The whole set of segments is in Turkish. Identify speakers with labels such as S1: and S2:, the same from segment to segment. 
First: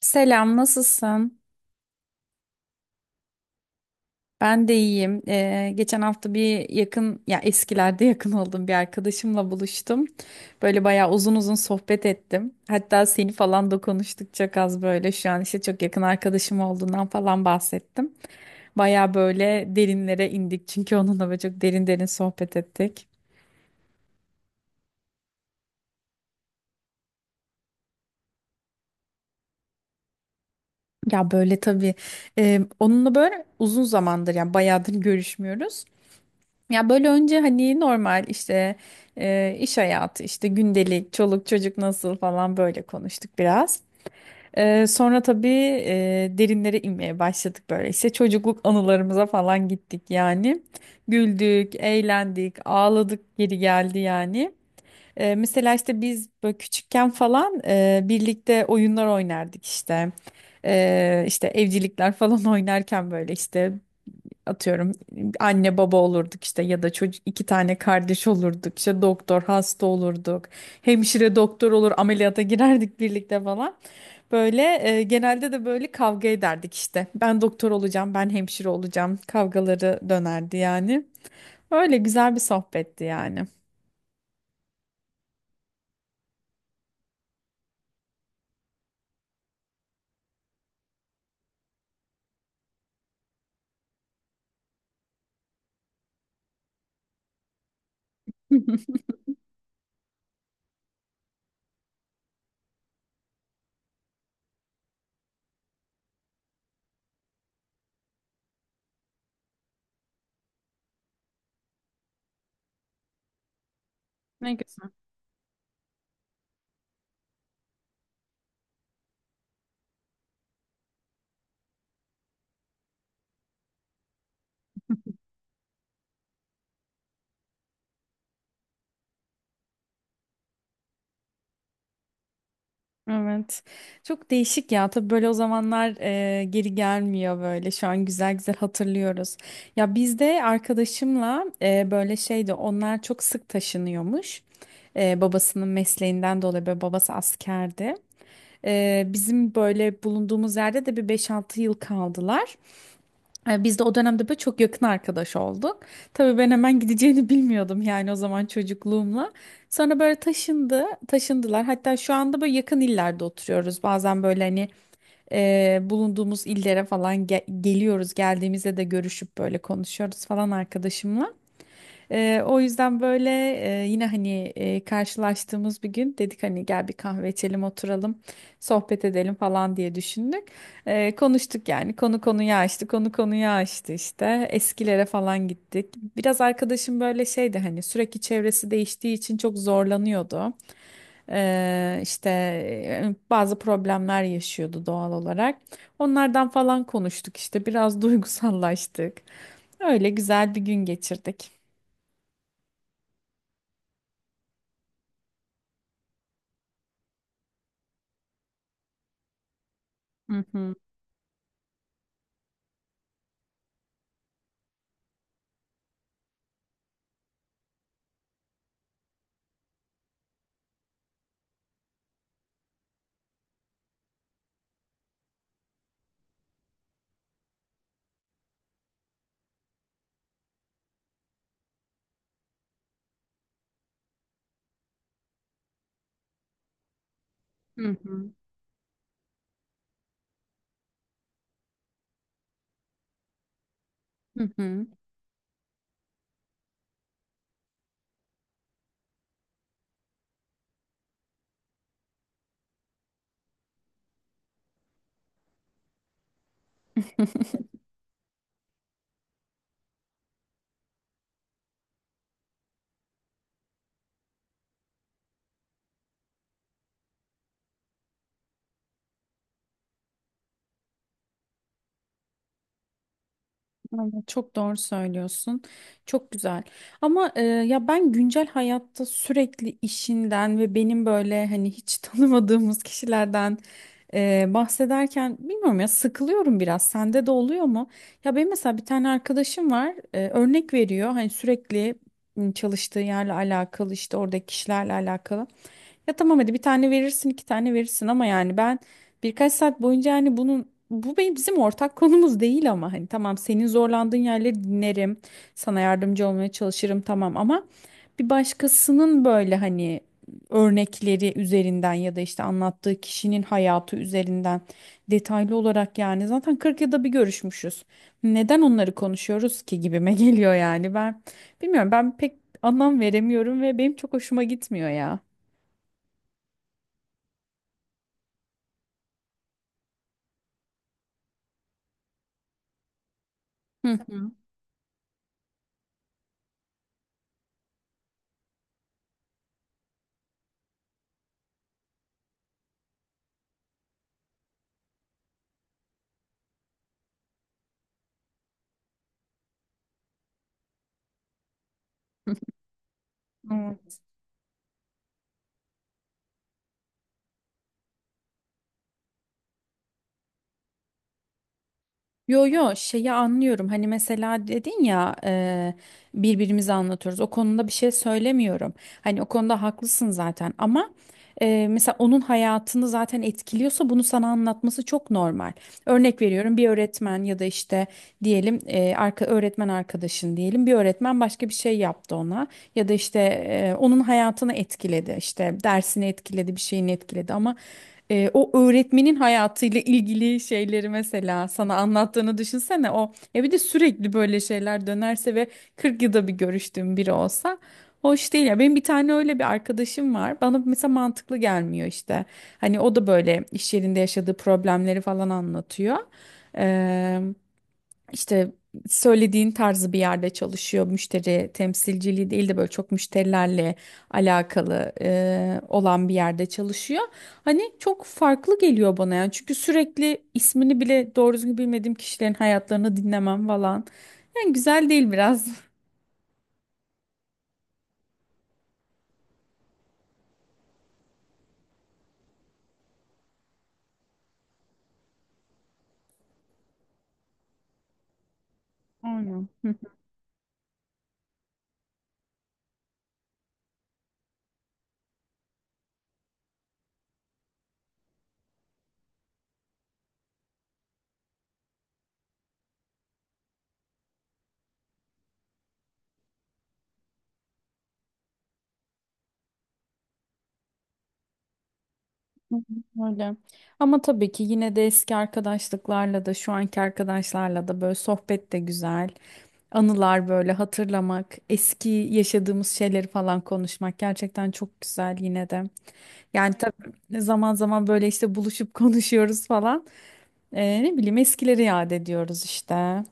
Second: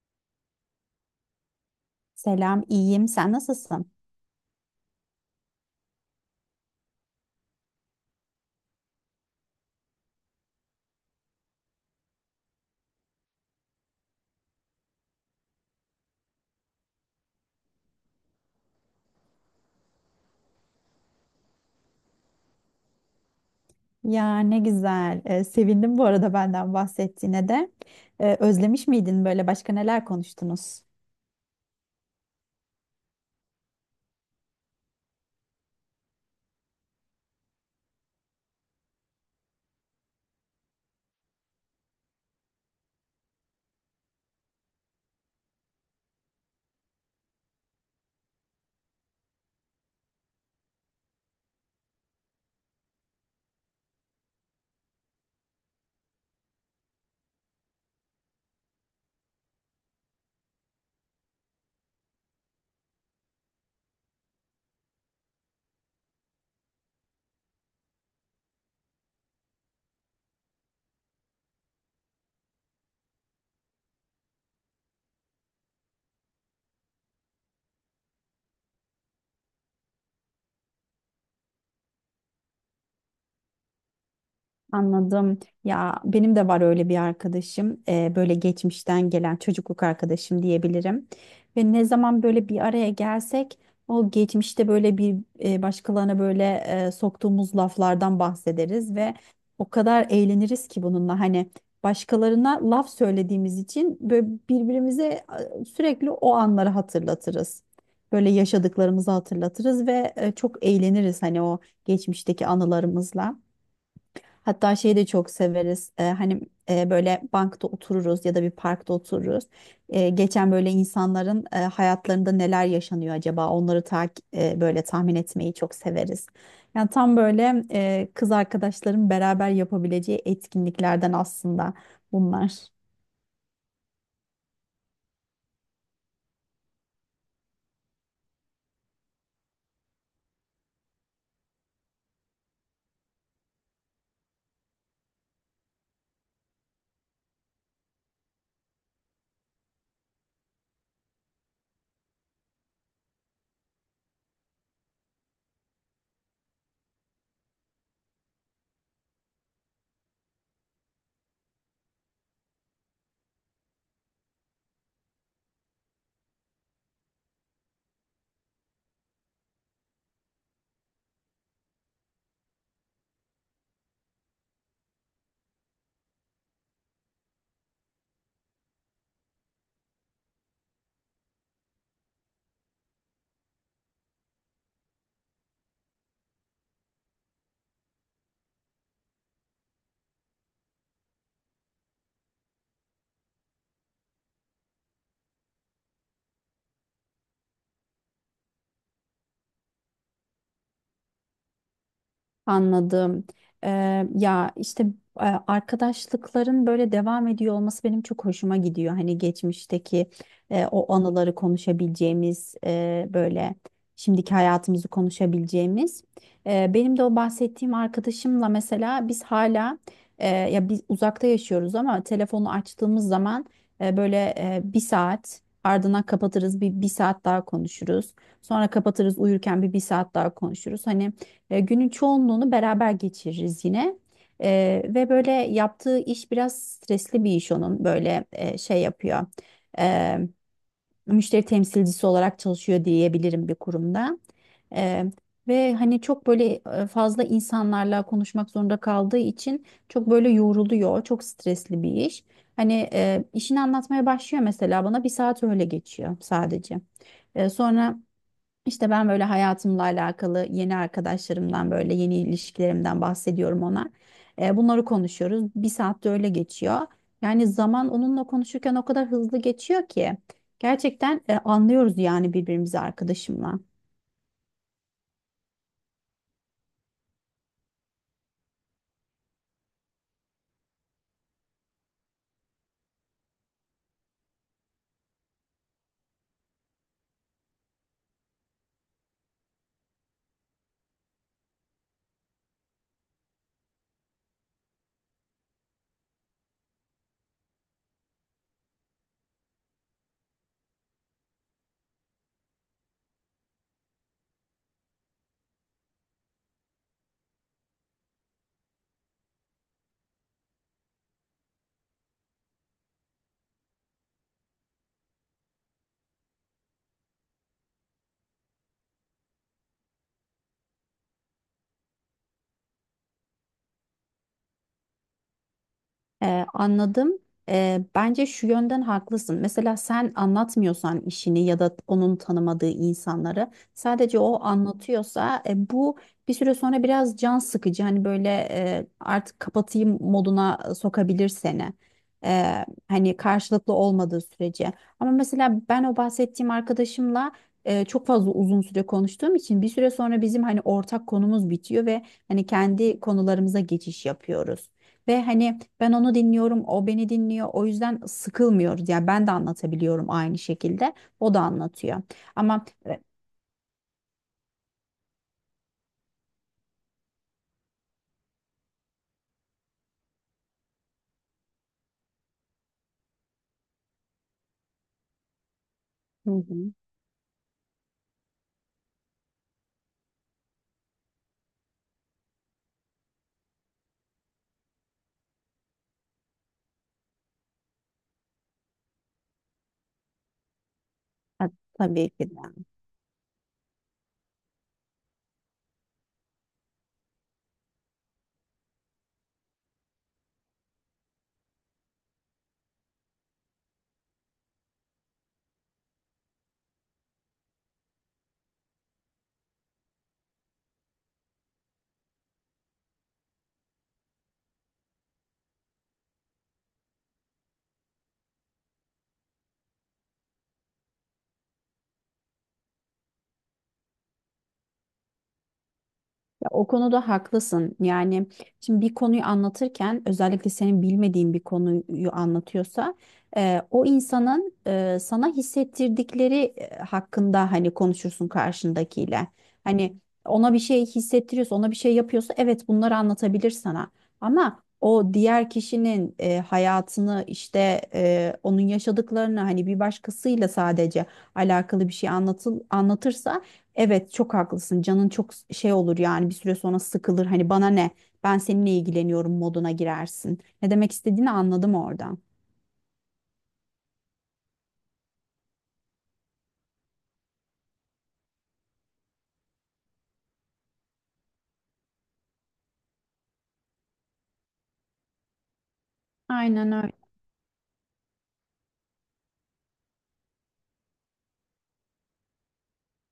S1: Selam, nasılsın?
S2: Selam, iyiyim. Sen nasılsın?
S1: Ben de iyiyim. Geçen hafta ya eskilerde yakın olduğum bir arkadaşımla buluştum. Böyle bayağı uzun uzun sohbet ettim. Hatta seni falan da konuştuk çok az böyle. Şu an işte çok yakın arkadaşım olduğundan falan bahsettim. Bayağı böyle derinlere indik çünkü onunla böyle çok derin derin sohbet ettik.
S2: Ya ne güzel. Sevindim bu arada benden bahsettiğine de. Özlemiş miydin böyle başka neler konuştunuz?
S1: Ya böyle tabii, onunla böyle uzun zamandır yani bayağıdır görüşmüyoruz. Ya böyle önce hani normal işte, iş hayatı işte gündelik çoluk çocuk nasıl falan böyle konuştuk biraz. Sonra tabii, derinlere inmeye başladık böyle işte çocukluk anılarımıza falan gittik yani. Güldük, eğlendik, ağladık, geri geldi yani. Mesela işte biz böyle küçükken falan, birlikte oyunlar oynardık işte. İşte evcilikler falan oynarken böyle işte atıyorum anne baba olurduk işte, ya da çocuk iki tane kardeş olurduk, işte doktor hasta olurduk, hemşire doktor olur ameliyata girerdik birlikte falan böyle. Genelde de böyle kavga ederdik, işte ben doktor olacağım, ben hemşire olacağım kavgaları dönerdi yani. Öyle güzel bir sohbetti yani.
S2: Anladım. Ya benim de var öyle bir arkadaşım. Böyle geçmişten gelen çocukluk arkadaşım diyebilirim. Ve ne zaman böyle bir araya gelsek o geçmişte böyle bir başkalarına böyle soktuğumuz laflardan bahsederiz ve o kadar eğleniriz ki bununla hani başkalarına laf söylediğimiz için böyle birbirimize sürekli o anları hatırlatırız. Böyle yaşadıklarımızı hatırlatırız ve çok eğleniriz hani o geçmişteki anılarımızla.
S1: Ne
S2: Hatta
S1: güzel.
S2: şeyi de çok severiz. Hani böyle bankta otururuz ya da bir parkta otururuz. Geçen böyle insanların hayatlarında neler yaşanıyor acaba? Onları böyle tahmin etmeyi çok severiz. Yani tam böyle kız arkadaşların beraber yapabileceği etkinliklerden aslında bunlar.
S1: Evet. Çok değişik ya. Tabii böyle o zamanlar, geri gelmiyor böyle. Şu an güzel güzel hatırlıyoruz. Ya biz de arkadaşımla, böyle şeydi. Onlar çok sık taşınıyormuş. Babasının mesleğinden dolayı böyle babası askerdi. Bizim böyle bulunduğumuz yerde de bir 5-6 yıl kaldılar. Biz de o dönemde böyle çok yakın arkadaş olduk. Tabii ben hemen gideceğini bilmiyordum yani o zaman çocukluğumla. Sonra böyle taşındı, taşındılar. Hatta şu anda böyle yakın illerde oturuyoruz. Bazen böyle hani, bulunduğumuz illere falan geliyoruz. Geldiğimizde de görüşüp böyle konuşuyoruz falan arkadaşımla. O yüzden böyle, yine hani, karşılaştığımız bir gün dedik hani gel bir kahve içelim, oturalım, sohbet edelim falan diye düşündük. Konuştuk yani, konu konuyu açtı konu konuyu açtı, işte eskilere falan gittik. Biraz arkadaşım böyle şeydi hani sürekli çevresi değiştiği için çok zorlanıyordu. İşte bazı problemler yaşıyordu doğal olarak. Onlardan falan konuştuk işte, biraz duygusallaştık. Öyle güzel bir gün geçirdik.
S2: Anladım. Ya işte arkadaşlıkların böyle devam ediyor olması benim çok hoşuma gidiyor. Hani geçmişteki
S1: Hı hı.
S2: o anıları konuşabileceğimiz, böyle şimdiki hayatımızı konuşabileceğimiz. Benim de o bahsettiğim arkadaşımla mesela biz hala, ya biz uzakta yaşıyoruz, ama telefonu açtığımız zaman böyle bir saat ardından kapatırız, bir saat daha konuşuruz. Sonra kapatırız, uyurken bir saat daha konuşuruz. Hani. Günün çoğunluğunu beraber geçiririz yine. Ve böyle yaptığı iş biraz stresli bir iş onun.
S1: Hı
S2: Böyle
S1: hı.
S2: şey yapıyor. E, müşteri temsilcisi olarak çalışıyor diyebilirim bir kurumda.
S1: Hı hı.
S2: E, ve hani çok böyle fazla insanlarla konuşmak zorunda kaldığı için çok böyle yoruluyor. Çok stresli bir iş. Hani işini anlatmaya başlıyor mesela bana, bir saat öyle geçiyor sadece. E, sonra işte ben böyle hayatımla alakalı yeni arkadaşlarımdan, böyle yeni ilişkilerimden bahsediyorum ona. Bunları konuşuyoruz. Bir saatte öyle geçiyor. Yani zaman onunla konuşurken o kadar hızlı geçiyor ki gerçekten anlıyoruz yani birbirimizi arkadaşımla.
S1: Aynen, çok doğru söylüyorsun. Çok güzel. Ama, ya ben güncel hayatta sürekli işinden ve benim böyle hani hiç tanımadığımız kişilerden, bahsederken bilmiyorum ya, sıkılıyorum biraz. Sende de oluyor mu? Ya benim mesela bir tane arkadaşım var. Örnek veriyor. Hani sürekli, çalıştığı yerle alakalı, işte oradaki kişilerle alakalı. Ya tamam hadi bir tane verirsin, iki tane verirsin ama yani ben birkaç saat boyunca hani bunun bu benim bizim ortak konumuz değil, ama hani tamam, senin zorlandığın yerleri dinlerim. Sana yardımcı olmaya çalışırım tamam, ama bir başkasının böyle hani örnekleri üzerinden ya da işte anlattığı kişinin hayatı üzerinden detaylı olarak, yani zaten 40 yılda bir görüşmüşüz. Neden onları konuşuyoruz ki, gibime geliyor yani. Ben bilmiyorum, ben pek anlam veremiyorum ve benim çok hoşuma gitmiyor ya.
S2: Anladım. Bence şu yönden haklısın. Mesela sen anlatmıyorsan işini, ya da onun tanımadığı insanları sadece
S1: Hı
S2: o anlatıyorsa bu bir süre sonra biraz can sıkıcı. Hani böyle artık kapatayım moduna sokabilir seni. Hani karşılıklı olmadığı sürece. Ama mesela ben o bahsettiğim arkadaşımla çok fazla uzun süre konuştuğum için bir süre sonra bizim hani ortak konumuz bitiyor ve hani kendi konularımıza
S1: hı.
S2: geçiş yapıyoruz. Ve hani ben onu dinliyorum, o beni dinliyor. O yüzden sıkılmıyoruz. Yani ben de anlatabiliyorum aynı şekilde. O da anlatıyor.
S1: Yo
S2: Ama
S1: yo, şeyi anlıyorum hani mesela dedin ya, birbirimize anlatıyoruz, o konuda bir şey söylemiyorum, hani o konuda haklısın zaten ama, mesela onun hayatını zaten etkiliyorsa bunu sana anlatması çok normal. Örnek
S2: Hı
S1: veriyorum, bir
S2: hı.
S1: öğretmen ya da işte diyelim, e, arka öğretmen arkadaşın diyelim, bir öğretmen başka bir şey yaptı ona, ya da işte, onun hayatını etkiledi, işte dersini etkiledi, bir şeyini etkiledi ama, o öğretmenin hayatıyla ilgili şeyleri mesela
S2: Ha,
S1: sana
S2: tabii ki de.
S1: anlattığını düşünsene. O ya bir de sürekli böyle şeyler dönerse ve 40 yılda bir görüştüğüm biri olsa hoş değil ya. Benim bir tane öyle bir arkadaşım var, bana mesela mantıklı gelmiyor işte. Hani o da böyle iş yerinde yaşadığı problemleri falan anlatıyor, işte söylediğin tarzı bir yerde çalışıyor. Müşteri temsilciliği değil de böyle çok müşterilerle alakalı, olan bir yerde çalışıyor. Hani çok farklı geliyor bana yani. Çünkü sürekli ismini bile doğru düzgün bilmediğim kişilerin hayatlarını dinlemem falan. Yani güzel değil biraz.
S2: Ya, o konuda haklısın. Yani şimdi bir konuyu anlatırken, özellikle senin bilmediğin bir konuyu anlatıyorsa, o insanın sana hissettirdikleri hakkında hani konuşursun karşındakiyle. Hani ona bir şey hissettiriyorsa, ona bir şey yapıyorsa, evet, bunları anlatabilir sana. Ama o diğer kişinin hayatını, işte onun yaşadıklarını hani bir başkasıyla sadece alakalı bir şey anlatırsa, evet çok haklısın. Canın çok şey olur yani bir süre sonra, sıkılır. Hani bana ne? Ben seninle ilgileniyorum moduna girersin. Ne demek istediğini anladım oradan.
S1: Hı hı, öyle. Ama tabii ki yine de eski arkadaşlıklarla da şu anki arkadaşlarla da böyle sohbet de güzel. Anılar böyle hatırlamak, eski yaşadığımız şeyleri falan konuşmak gerçekten çok güzel yine de. Yani
S2: Aynen öyle.
S1: tabii zaman zaman böyle işte buluşup konuşuyoruz falan. Ne bileyim, eskileri yad ediyoruz işte.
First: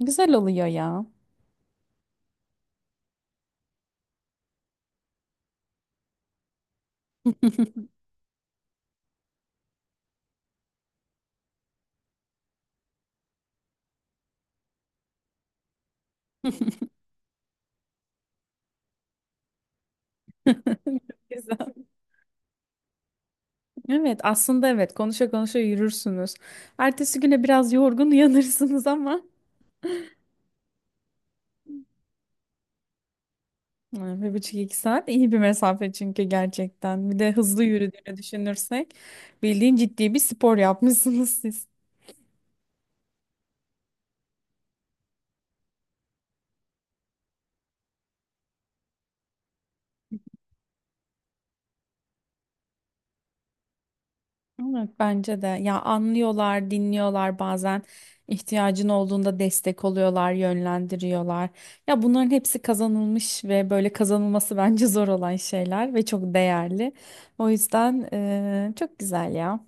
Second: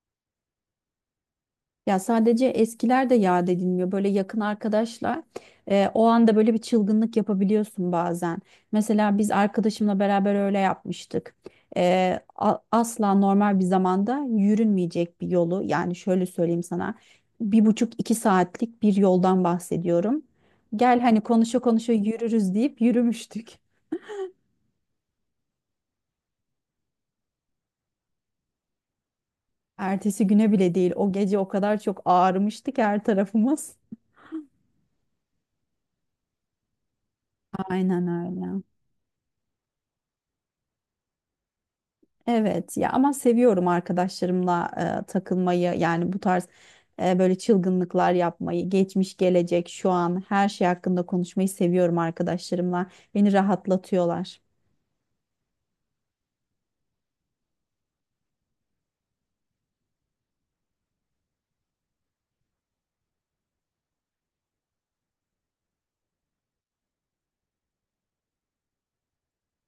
S1: Güzel oluyor ya.
S2: Ya sadece eskiler de yad edilmiyor. Böyle yakın arkadaşla o anda böyle bir çılgınlık yapabiliyorsun bazen. Mesela biz arkadaşımla beraber öyle yapmıştık. Asla normal bir zamanda yürünmeyecek bir yolu, yani şöyle söyleyeyim sana, bir buçuk iki saatlik bir yoldan bahsediyorum. Gel hani, konuşa
S1: Güzel.
S2: konuşa yürürüz deyip yürümüştük.
S1: Evet aslında evet, konuşa konuşa yürürsünüz. Ertesi güne biraz yorgun uyanırsınız ama.
S2: Ertesi güne bile değil, o gece o kadar çok ağrımıştı ki her tarafımız.
S1: Yani bir buçuk iki saat iyi bir mesafe çünkü, gerçekten. Bir de hızlı
S2: Aynen
S1: yürüdüğünü
S2: öyle.
S1: düşünürsek, bildiğin ciddi bir spor yapmışsınız siz.
S2: Evet ya, ama seviyorum arkadaşlarımla takılmayı, yani bu tarz böyle çılgınlıklar yapmayı, geçmiş, gelecek, şu an, her şey hakkında konuşmayı seviyorum arkadaşlarımla. Beni rahatlatıyorlar.
S1: Evet bence de. Ya, anlıyorlar, dinliyorlar bazen. İhtiyacın olduğunda destek oluyorlar, yönlendiriyorlar. Ya bunların hepsi kazanılmış ve böyle kazanılması bence zor olan şeyler ve çok değerli. O yüzden, çok güzel ya.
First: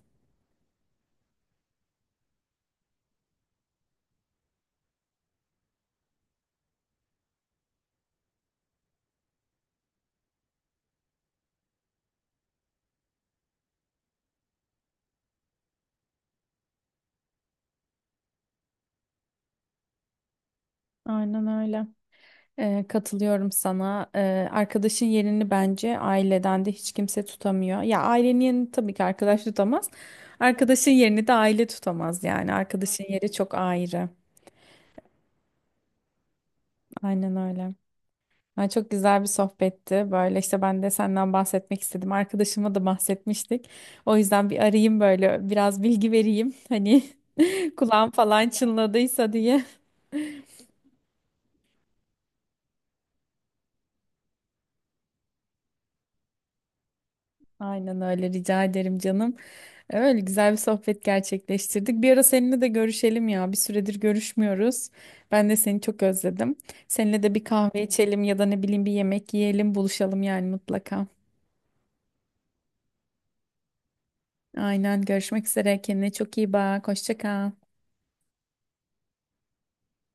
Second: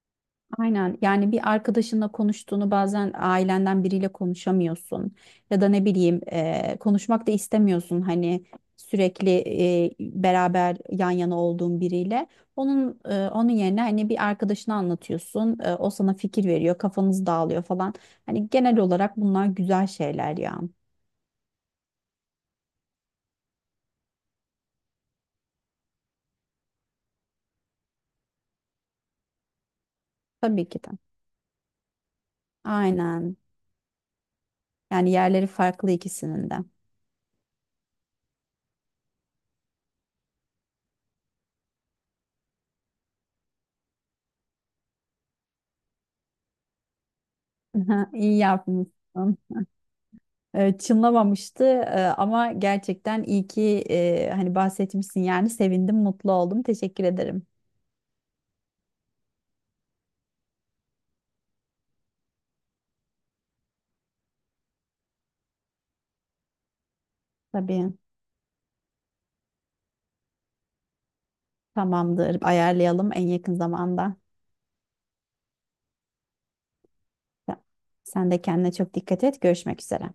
S2: Aynen, yani bir arkadaşınla konuştuğunu bazen ailenden biriyle konuşamıyorsun, ya da ne bileyim konuşmak da istemiyorsun, hani sürekli beraber yan yana olduğun biriyle, onun yerine hani bir arkadaşına anlatıyorsun. O sana fikir veriyor, kafanız dağılıyor falan. Hani genel olarak bunlar güzel şeyler ya.
S1: Aynen öyle. Katılıyorum sana. Arkadaşın yerini bence aileden de hiç kimse tutamıyor. Ya ailenin yerini tabii ki arkadaş tutamaz.
S2: Tabii ki de.
S1: Arkadaşın yerini de aile tutamaz yani. Arkadaşın yeri
S2: Aynen.
S1: çok ayrı.
S2: Yani yerleri farklı ikisinin de.
S1: Aynen öyle. Yani çok güzel bir sohbetti. Böyle işte ben de senden bahsetmek istedim. Arkadaşıma da bahsetmiştik. O yüzden bir arayayım böyle, biraz bilgi vereyim. Hani kulağım
S2: iyi
S1: falan çınladıysa
S2: yapmışsın.
S1: diye.
S2: Çınlamamıştı. Ama gerçekten iyi ki hani bahsetmişsin, yani sevindim, mutlu oldum. Teşekkür ederim.
S1: Aynen öyle, rica ederim canım. Öyle güzel bir sohbet gerçekleştirdik. Bir ara seninle de görüşelim ya. Bir süredir görüşmüyoruz. Ben de seni çok özledim. Seninle de bir kahve
S2: Tabii,
S1: içelim ya da ne bileyim bir yemek yiyelim, buluşalım yani mutlaka.
S2: tamamdır. Ayarlayalım en yakın zamanda.
S1: Aynen, görüşmek üzere. Kendine çok iyi bak. Hoşça kal.
S2: Sen de kendine çok dikkat et. Görüşmek üzere.